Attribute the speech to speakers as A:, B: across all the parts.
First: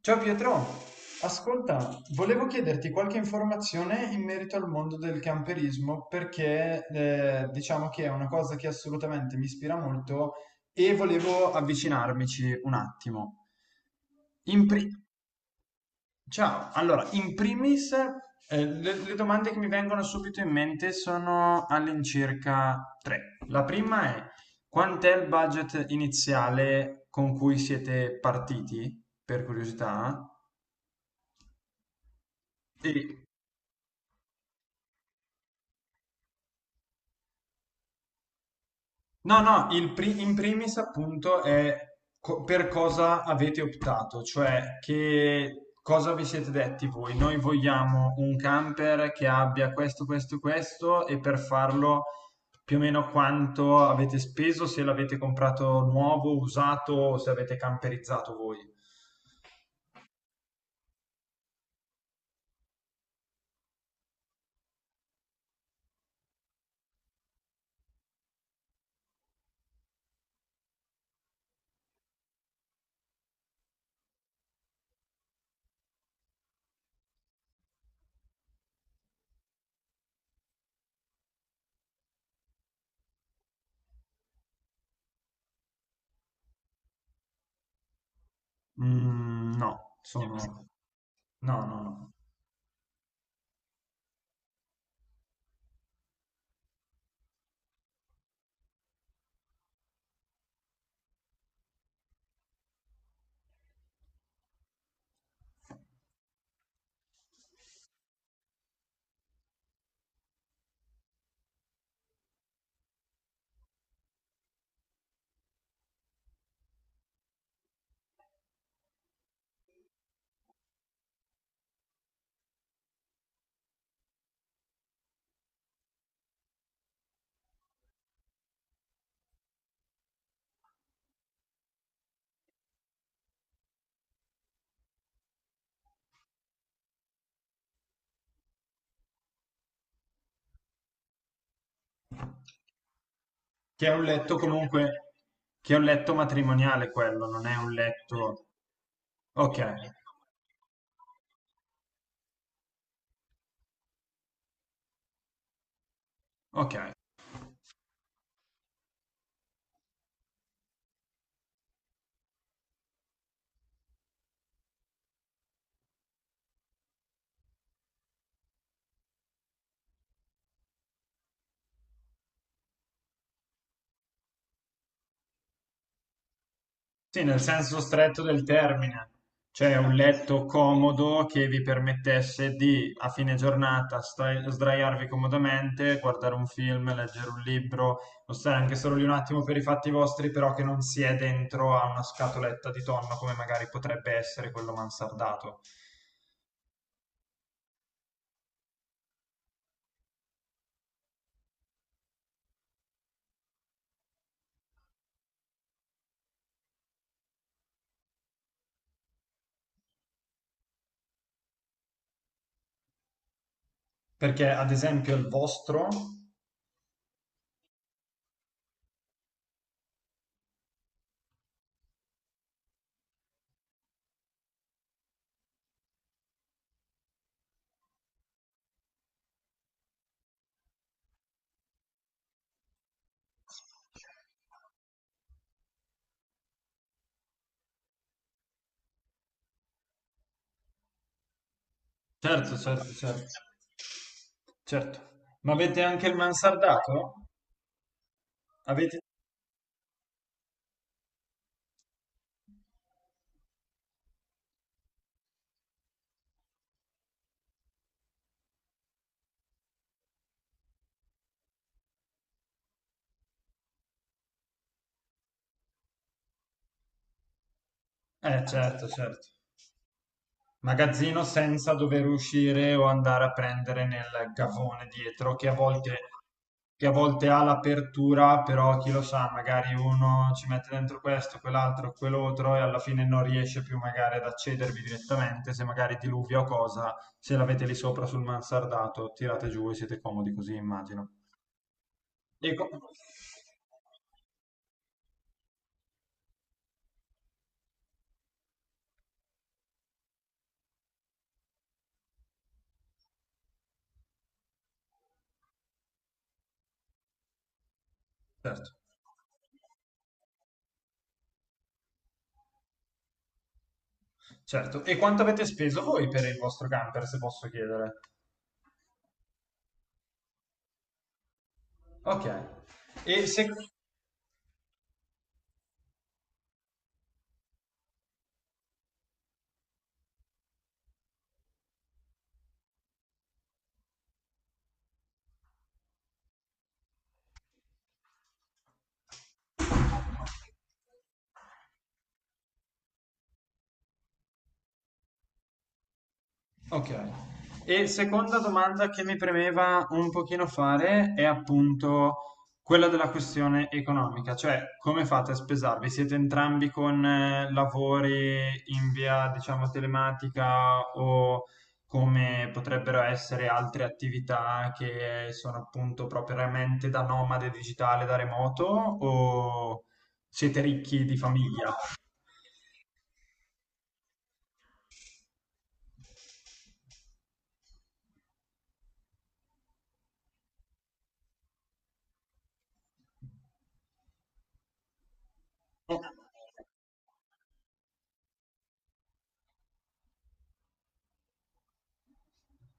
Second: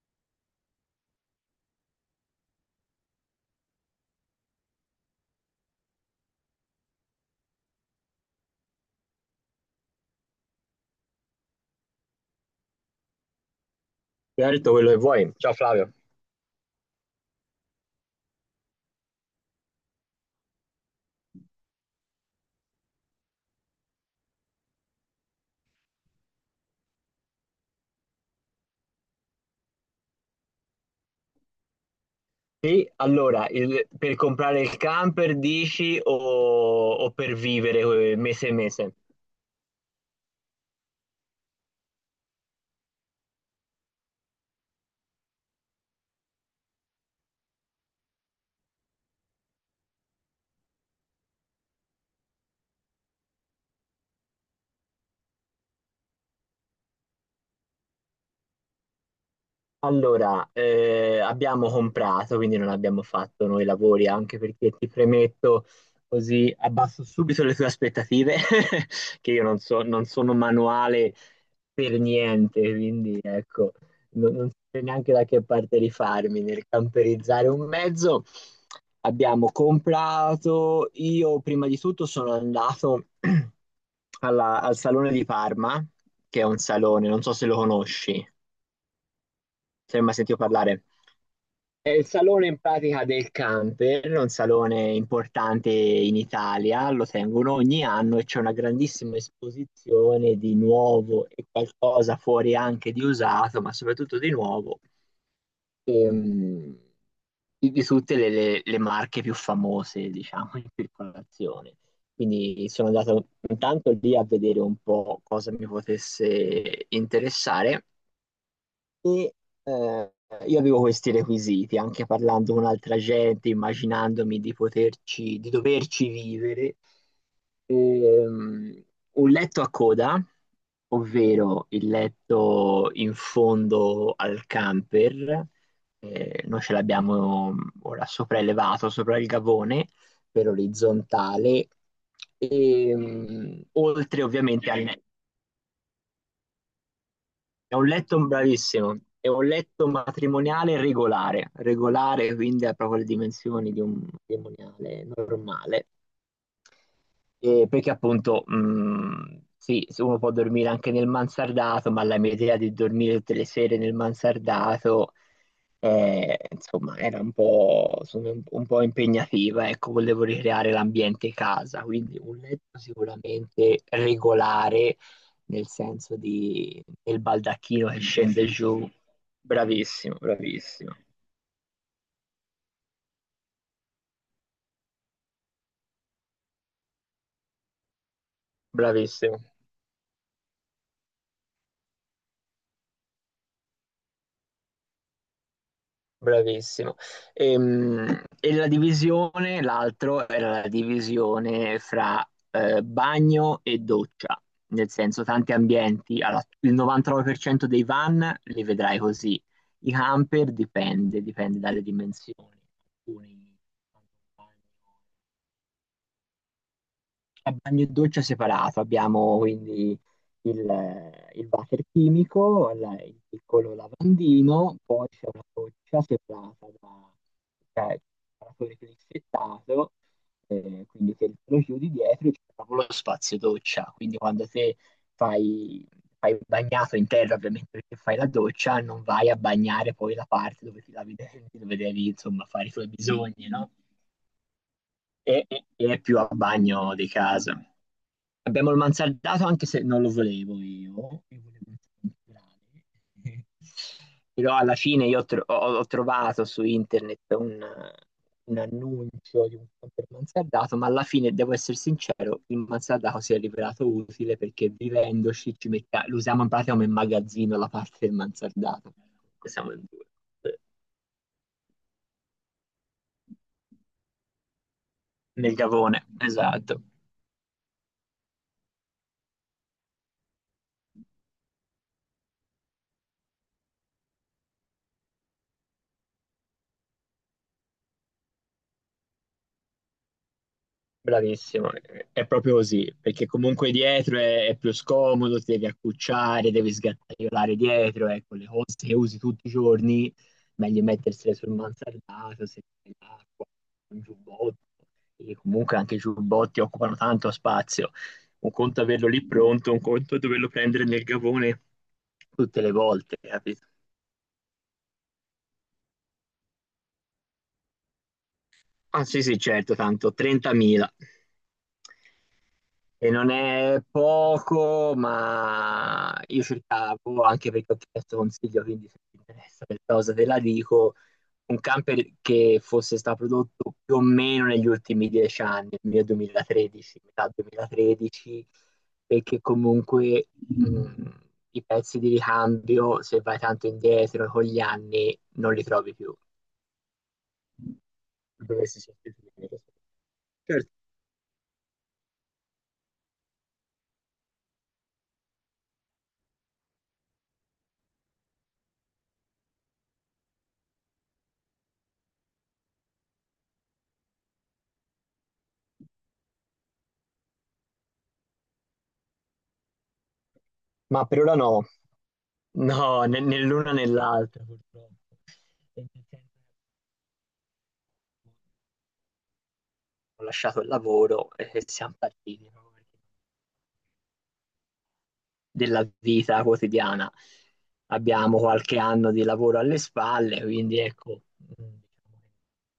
A: Ciao Pietro, ascolta, volevo chiederti qualche informazione in merito al mondo del camperismo perché diciamo che è una cosa che assolutamente mi ispira molto e volevo avvicinarmici un attimo.
B: Ti ha
A: In
B: detto
A: pri-
B: quello che vuoi. Ciao Flavio.
A: Ciao, allora, in primis, le domande che mi vengono subito in mente sono all'incirca tre. La prima è, quant'è il budget iniziale con cui siete partiti, per curiosità?
B: Sì,
A: Sì.
B: allora, per comprare il camper dici, o per vivere mese e mese?
A: No, no, in primis appunto è per cosa avete optato, cioè che cosa vi siete detti voi. Noi vogliamo un camper che abbia questo, questo, questo e per farlo più o meno quanto avete speso, se l'avete comprato nuovo, usato o se avete camperizzato voi.
B: Allora, abbiamo comprato, quindi non abbiamo fatto noi lavori, anche perché ti premetto così abbasso subito le tue aspettative. Che io non so, non sono manuale per niente, quindi ecco, non so neanche da che parte rifarmi nel camperizzare un mezzo. Abbiamo comprato, io prima di tutto sono andato al Salone di Parma, che è un salone, non so se lo conosci,
A: Mm, no,
B: se hai mai sentito
A: sono...
B: parlare.
A: No, no,
B: È il
A: no.
B: salone in pratica del camper, è un salone importante in Italia, lo tengono ogni anno e c'è una grandissima esposizione di nuovo e qualcosa fuori anche di usato, ma soprattutto di nuovo, ehm, di tutte le marche più famose, diciamo, in circolazione. Quindi sono andato intanto lì a vedere un po' cosa mi potesse interessare e eh, io avevo questi requisiti, anche parlando con altra gente, immaginandomi di poterci, di doverci vivere. Ehm, un letto a coda, ovvero il letto in fondo al camper, noi ce l'abbiamo ora sopraelevato sopra il gavone per orizzontale, e,
A: Che è un
B: oltre
A: letto
B: ovviamente al,
A: comunque, che è un letto matrimoniale quello, non è un
B: è un letto
A: letto...
B: bravissimo, è un
A: Ok,
B: letto matrimoniale regolare, regolare quindi ha proprio le dimensioni di un matrimoniale normale,
A: ok.
B: e perché appunto, sì, se uno può dormire anche nel mansardato, ma la mia idea di dormire tutte le sere nel mansardato, insomma, era un po', insomma, un po' impegnativa. Ecco, volevo ricreare l'ambiente casa, quindi un letto sicuramente regolare, nel senso di, del
A: Sì, nel senso
B: baldacchino che
A: stretto del
B: scende giù.
A: termine, cioè un
B: Bravissimo,
A: letto
B: bravissimo,
A: comodo che vi permettesse di a fine giornata sdraiarvi comodamente, guardare un film, leggere un libro, o stare anche solo lì un
B: bravissimo.
A: attimo per i fatti vostri, però che non si è dentro a una scatoletta di tonno come magari potrebbe essere quello mansardato.
B: Bravissimo. E, la divisione, l'altro era la divisione fra bagno e doccia, nel senso tanti ambienti, allora, il 99% dei van li vedrai così, i camper dipende dalle dimensioni, alcuni hanno un
A: Perché ad
B: bagno
A: esempio il vostro...
B: a bagno e doccia separato. Abbiamo quindi il water chimico, il piccolo lavandino, poi c'è una doccia separata da, cioè, separatore crispettato, quindi che lo chiudi dietro e c'è proprio lo spazio doccia, quindi quando te fai, fai il bagnato in terra ovviamente perché fai la doccia, non vai a bagnare poi la parte dove ti lavi i denti, dove devi insomma
A: Certo,
B: fare i tuoi
A: certo, certo.
B: bisogni, no?
A: Certo.
B: E,
A: Ma
B: e-
A: avete
B: e è
A: anche il
B: più a bagno di
A: mansardato?
B: casa. Abbiamo il
A: Avete...
B: mansardato anche se non lo volevo io volevo il temporale. Però alla fine io ho trovato su internet un annuncio di un camper mansardato, ma alla fine, devo essere sincero, il mansardato si è rivelato utile perché vivendoci lo usiamo in pratica come magazzino la parte del
A: Certo,
B: mansardato.
A: certo.
B: Siamo in due.
A: Magazzino senza dover uscire o andare a prendere nel gavone dietro,
B: Nel gavone, esatto.
A: che a volte ha l'apertura, però chi lo sa, magari uno ci mette dentro questo, quell'altro, quell'altro e alla fine non riesce più magari ad accedervi direttamente, se magari diluvia o cosa, se l'avete lì sopra sul mansardato, tirate giù e siete comodi così, immagino.
B: Bravissimo, è
A: E
B: proprio
A: co-
B: così, perché comunque dietro è più scomodo, ti devi accucciare, devi sgattaiolare dietro, ecco, le cose che usi tutti i giorni, meglio mettersele sul mansardato, se fai l'acqua, un giubbotto, e comunque anche i giubbotti occupano tanto spazio. Un
A: certo,
B: conto averlo lì pronto, un conto doverlo prendere nel gavone tutte le volte, capito?
A: certo. E quanto avete speso voi per il vostro camper, se posso chiedere?
B: Ah sì sì, certo, tanto 30.000.
A: Ok.
B: E
A: E
B: non
A: se...
B: è poco, ma io cercavo, anche perché ho chiesto consiglio, quindi se ti interessa questa cosa te la dico, un camper che fosse stato prodotto più o meno negli ultimi 10 anni, nel 2013, metà 2013, perché comunque i pezzi di ricambio, se vai tanto indietro con gli anni, non li trovi più.
A: Ok. E seconda
B: Dovresti
A: domanda che mi
B: sostituirli.
A: premeva un pochino
B: Certo.
A: fare è appunto quella della questione economica, cioè come fate a spesarvi? Siete entrambi con lavori in via, diciamo, telematica o come potrebbero essere altre attività che sono appunto propriamente da nomade digitale, da remoto o siete ricchi
B: Ma
A: di
B: per ora no.
A: famiglia?
B: No, né l'una né l'altra purtroppo. E nel frattempo ho lasciato il lavoro e siam partiti proprio perché della vita quotidiana. Abbiamo qualche anno di lavoro alle spalle, quindi ecco, mm,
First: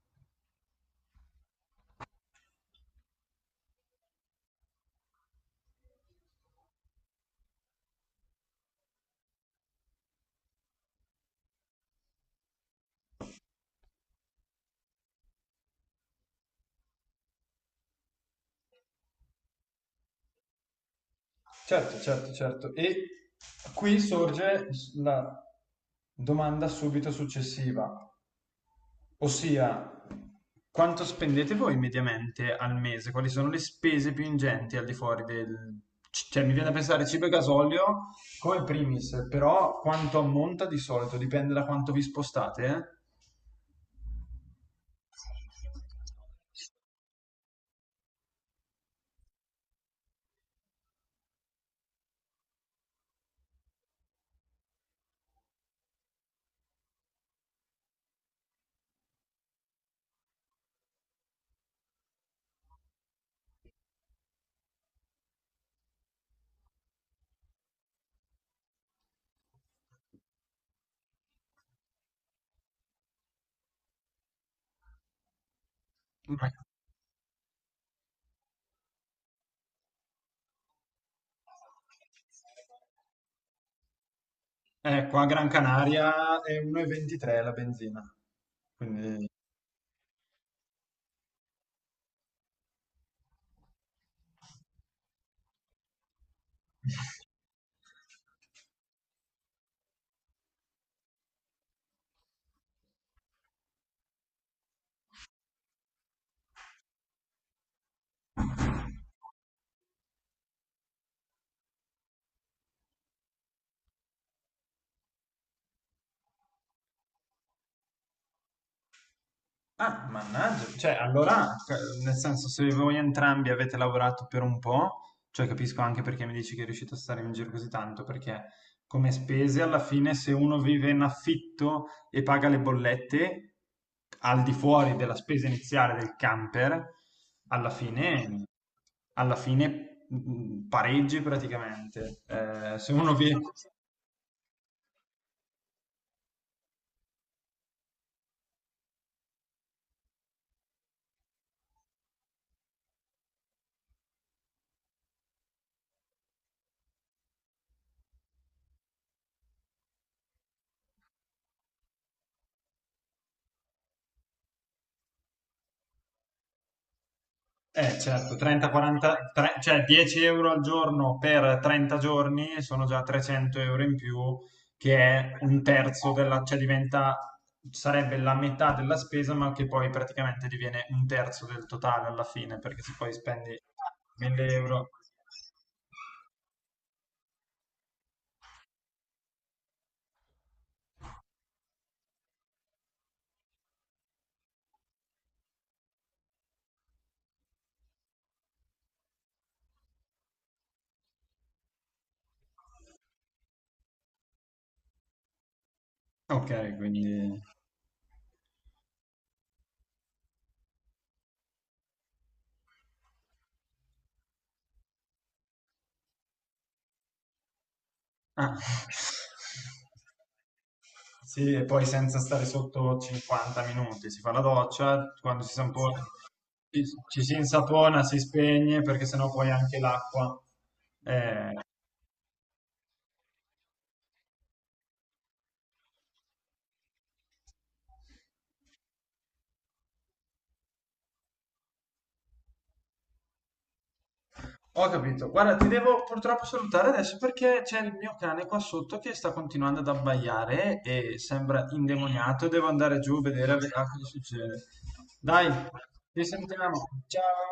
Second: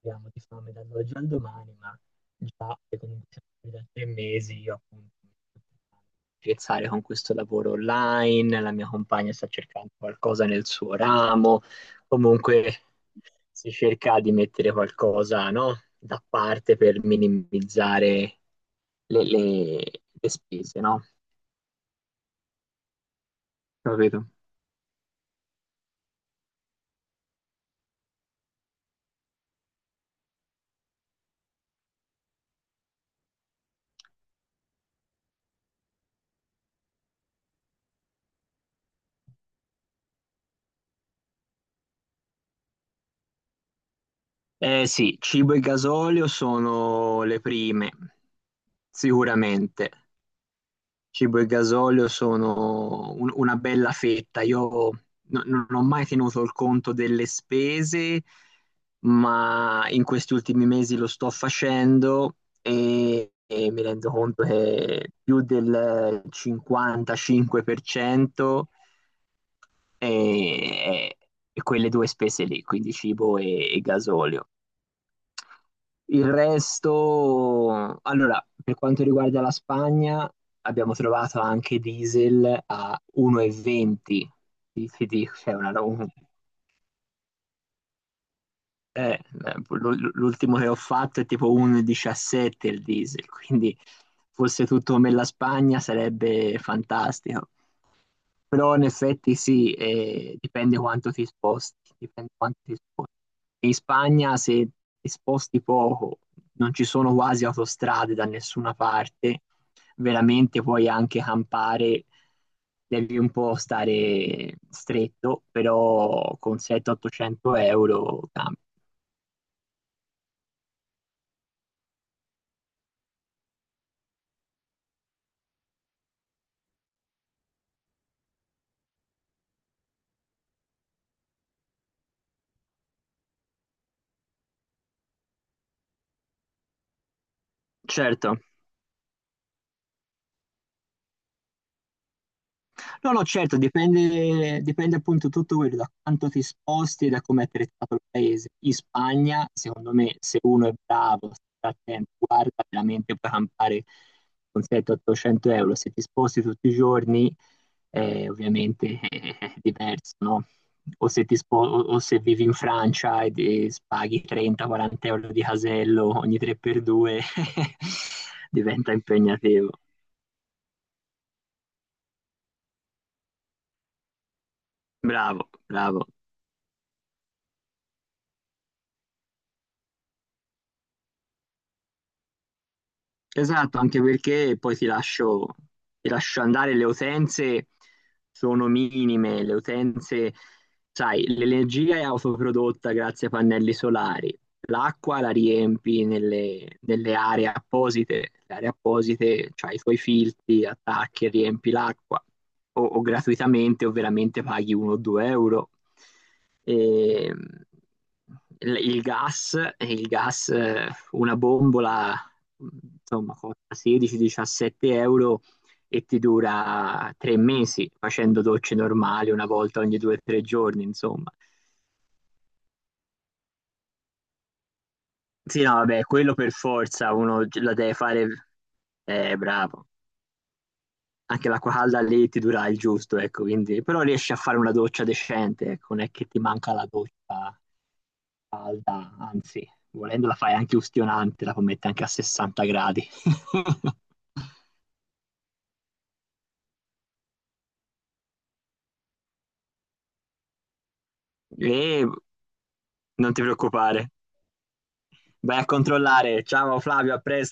B: diciamo che abbiamo di fame dall'oggi al domani, ma già che comunque siamo qui da 3 mesi, io appunto mi sto cercando di scherzare con questo lavoro online, la mia compagna sta cercando qualcosa nel suo ramo, comunque si cerca di mettere qualcosa, no, da parte per minimizzare le, le- le spese, no?
A: Certo, certo, certo. E qui
B: Capito?
A: sorge la domanda subito successiva, ossia quanto spendete voi mediamente al mese? Quali sono le spese più ingenti al di fuori del... Cioè, mi viene da pensare cibo e gasolio come primis, però quanto ammonta di solito? Dipende da quanto vi spostate, eh?
B: Eh sì, cibo e gasolio sono le prime, sicuramente. Cibo e gasolio sono una bella fetta. Io non ho mai tenuto il conto delle spese, ma in questi ultimi mesi lo sto facendo e mi rendo conto che più del 55%, e, e quelle due spese lì, quindi cibo e gasolio. Il
A: Ma-
B: resto, allora, per quanto riguarda la Spagna, abbiamo trovato anche diesel a 1,20. Ti
A: Ecco, a
B: dico,
A: Gran Canaria è 1,23 la benzina,
B: eh,
A: quindi
B: l'ultimo che ho fatto è tipo 1,17 il diesel, quindi fosse tutto come la Spagna sarebbe fantastico. Però in effetti sì, dipende quanto ti sposti, dipende quanto ti sposti. In Spagna se ti sposti poco, non ci sono quasi autostrade da nessuna parte, veramente puoi anche campare, devi un po' stare stretto, però con 700-800 euro campi.
A: ah, mannaggia, cioè allora, cioè, nel senso, se voi entrambi avete lavorato per un po', cioè capisco anche perché mi dici che è riuscito a stare in giro così tanto, perché come spese alla fine se uno vive in affitto e paga le bollette al di fuori della spesa iniziale del camper, alla
B: Certo.
A: fine, alla fine pareggi praticamente. Se
B: No,
A: uno
B: no,
A: viene,
B: certo, dipende, dipende appunto tutto quello da quanto ti sposti e da come è trattato il paese. In Spagna, secondo me, se uno è bravo, sta attento, guarda, veramente puoi campare con 700-800 euro. Se ti sposti tutti i giorni, ovviamente è diverso, no? O se vivi in Francia e paghi 30-40 euro di casello ogni 3x2,
A: eh, certo,
B: diventa
A: 30-40,
B: impegnativo.
A: cioè 10 € al giorno per 30 giorni sono già 300 € in più, che è
B: Bravo,
A: un
B: bravo.
A: terzo della, cioè diventa, sarebbe la metà della spesa, ma che poi praticamente diviene un terzo del totale alla fine, perché se poi spendi
B: Esatto, anche
A: 1000
B: perché poi
A: euro...
B: ti lascio andare, le utenze sono minime, le utenze, sai, l'energia è autoprodotta grazie ai pannelli solari, l'acqua la riempi nelle aree apposite, le aree apposite, cioè i tuoi filtri, attacchi, e riempi l'acqua, o gratuitamente o veramente paghi 1-2 euro.
A: Ok,
B: E,
A: quindi...
B: il gas, il gas, una bombola insomma, costa 16-17 euro e ti dura 3 mesi facendo
A: Ah.
B: docce normali una volta ogni 2 o 3 giorni, insomma.
A: Sì, e poi senza stare sotto 50 minuti si fa la doccia, quando si sa
B: Sì,
A: un
B: no,
A: po'...
B: vabbè, quello per
A: Ci,
B: forza
A: ci si
B: uno la deve
A: insapona, si
B: fare,
A: spegne perché sennò poi anche
B: bravo.
A: l'acqua.
B: Anche
A: Eh,
B: l'acqua calda lì ti dura il giusto, ecco, quindi, però riesci a fare una doccia decente, ecco, non è che ti manca la doccia calda, anzi, volendo la fai anche ustionante, la puoi mettere anche a 60 gradi.
A: ho capito. Guarda, ti devo purtroppo salutare adesso perché c'è il mio cane qua sotto che sta continuando ad abbaiare e sembra
B: E
A: indemoniato. Devo andare giù a
B: non ti
A: vedere a cosa
B: preoccupare.
A: succede. Dai,
B: Vai a
A: ci
B: controllare. Ciao
A: sentiamo.
B: Flavio, a
A: Ciao.
B: presto.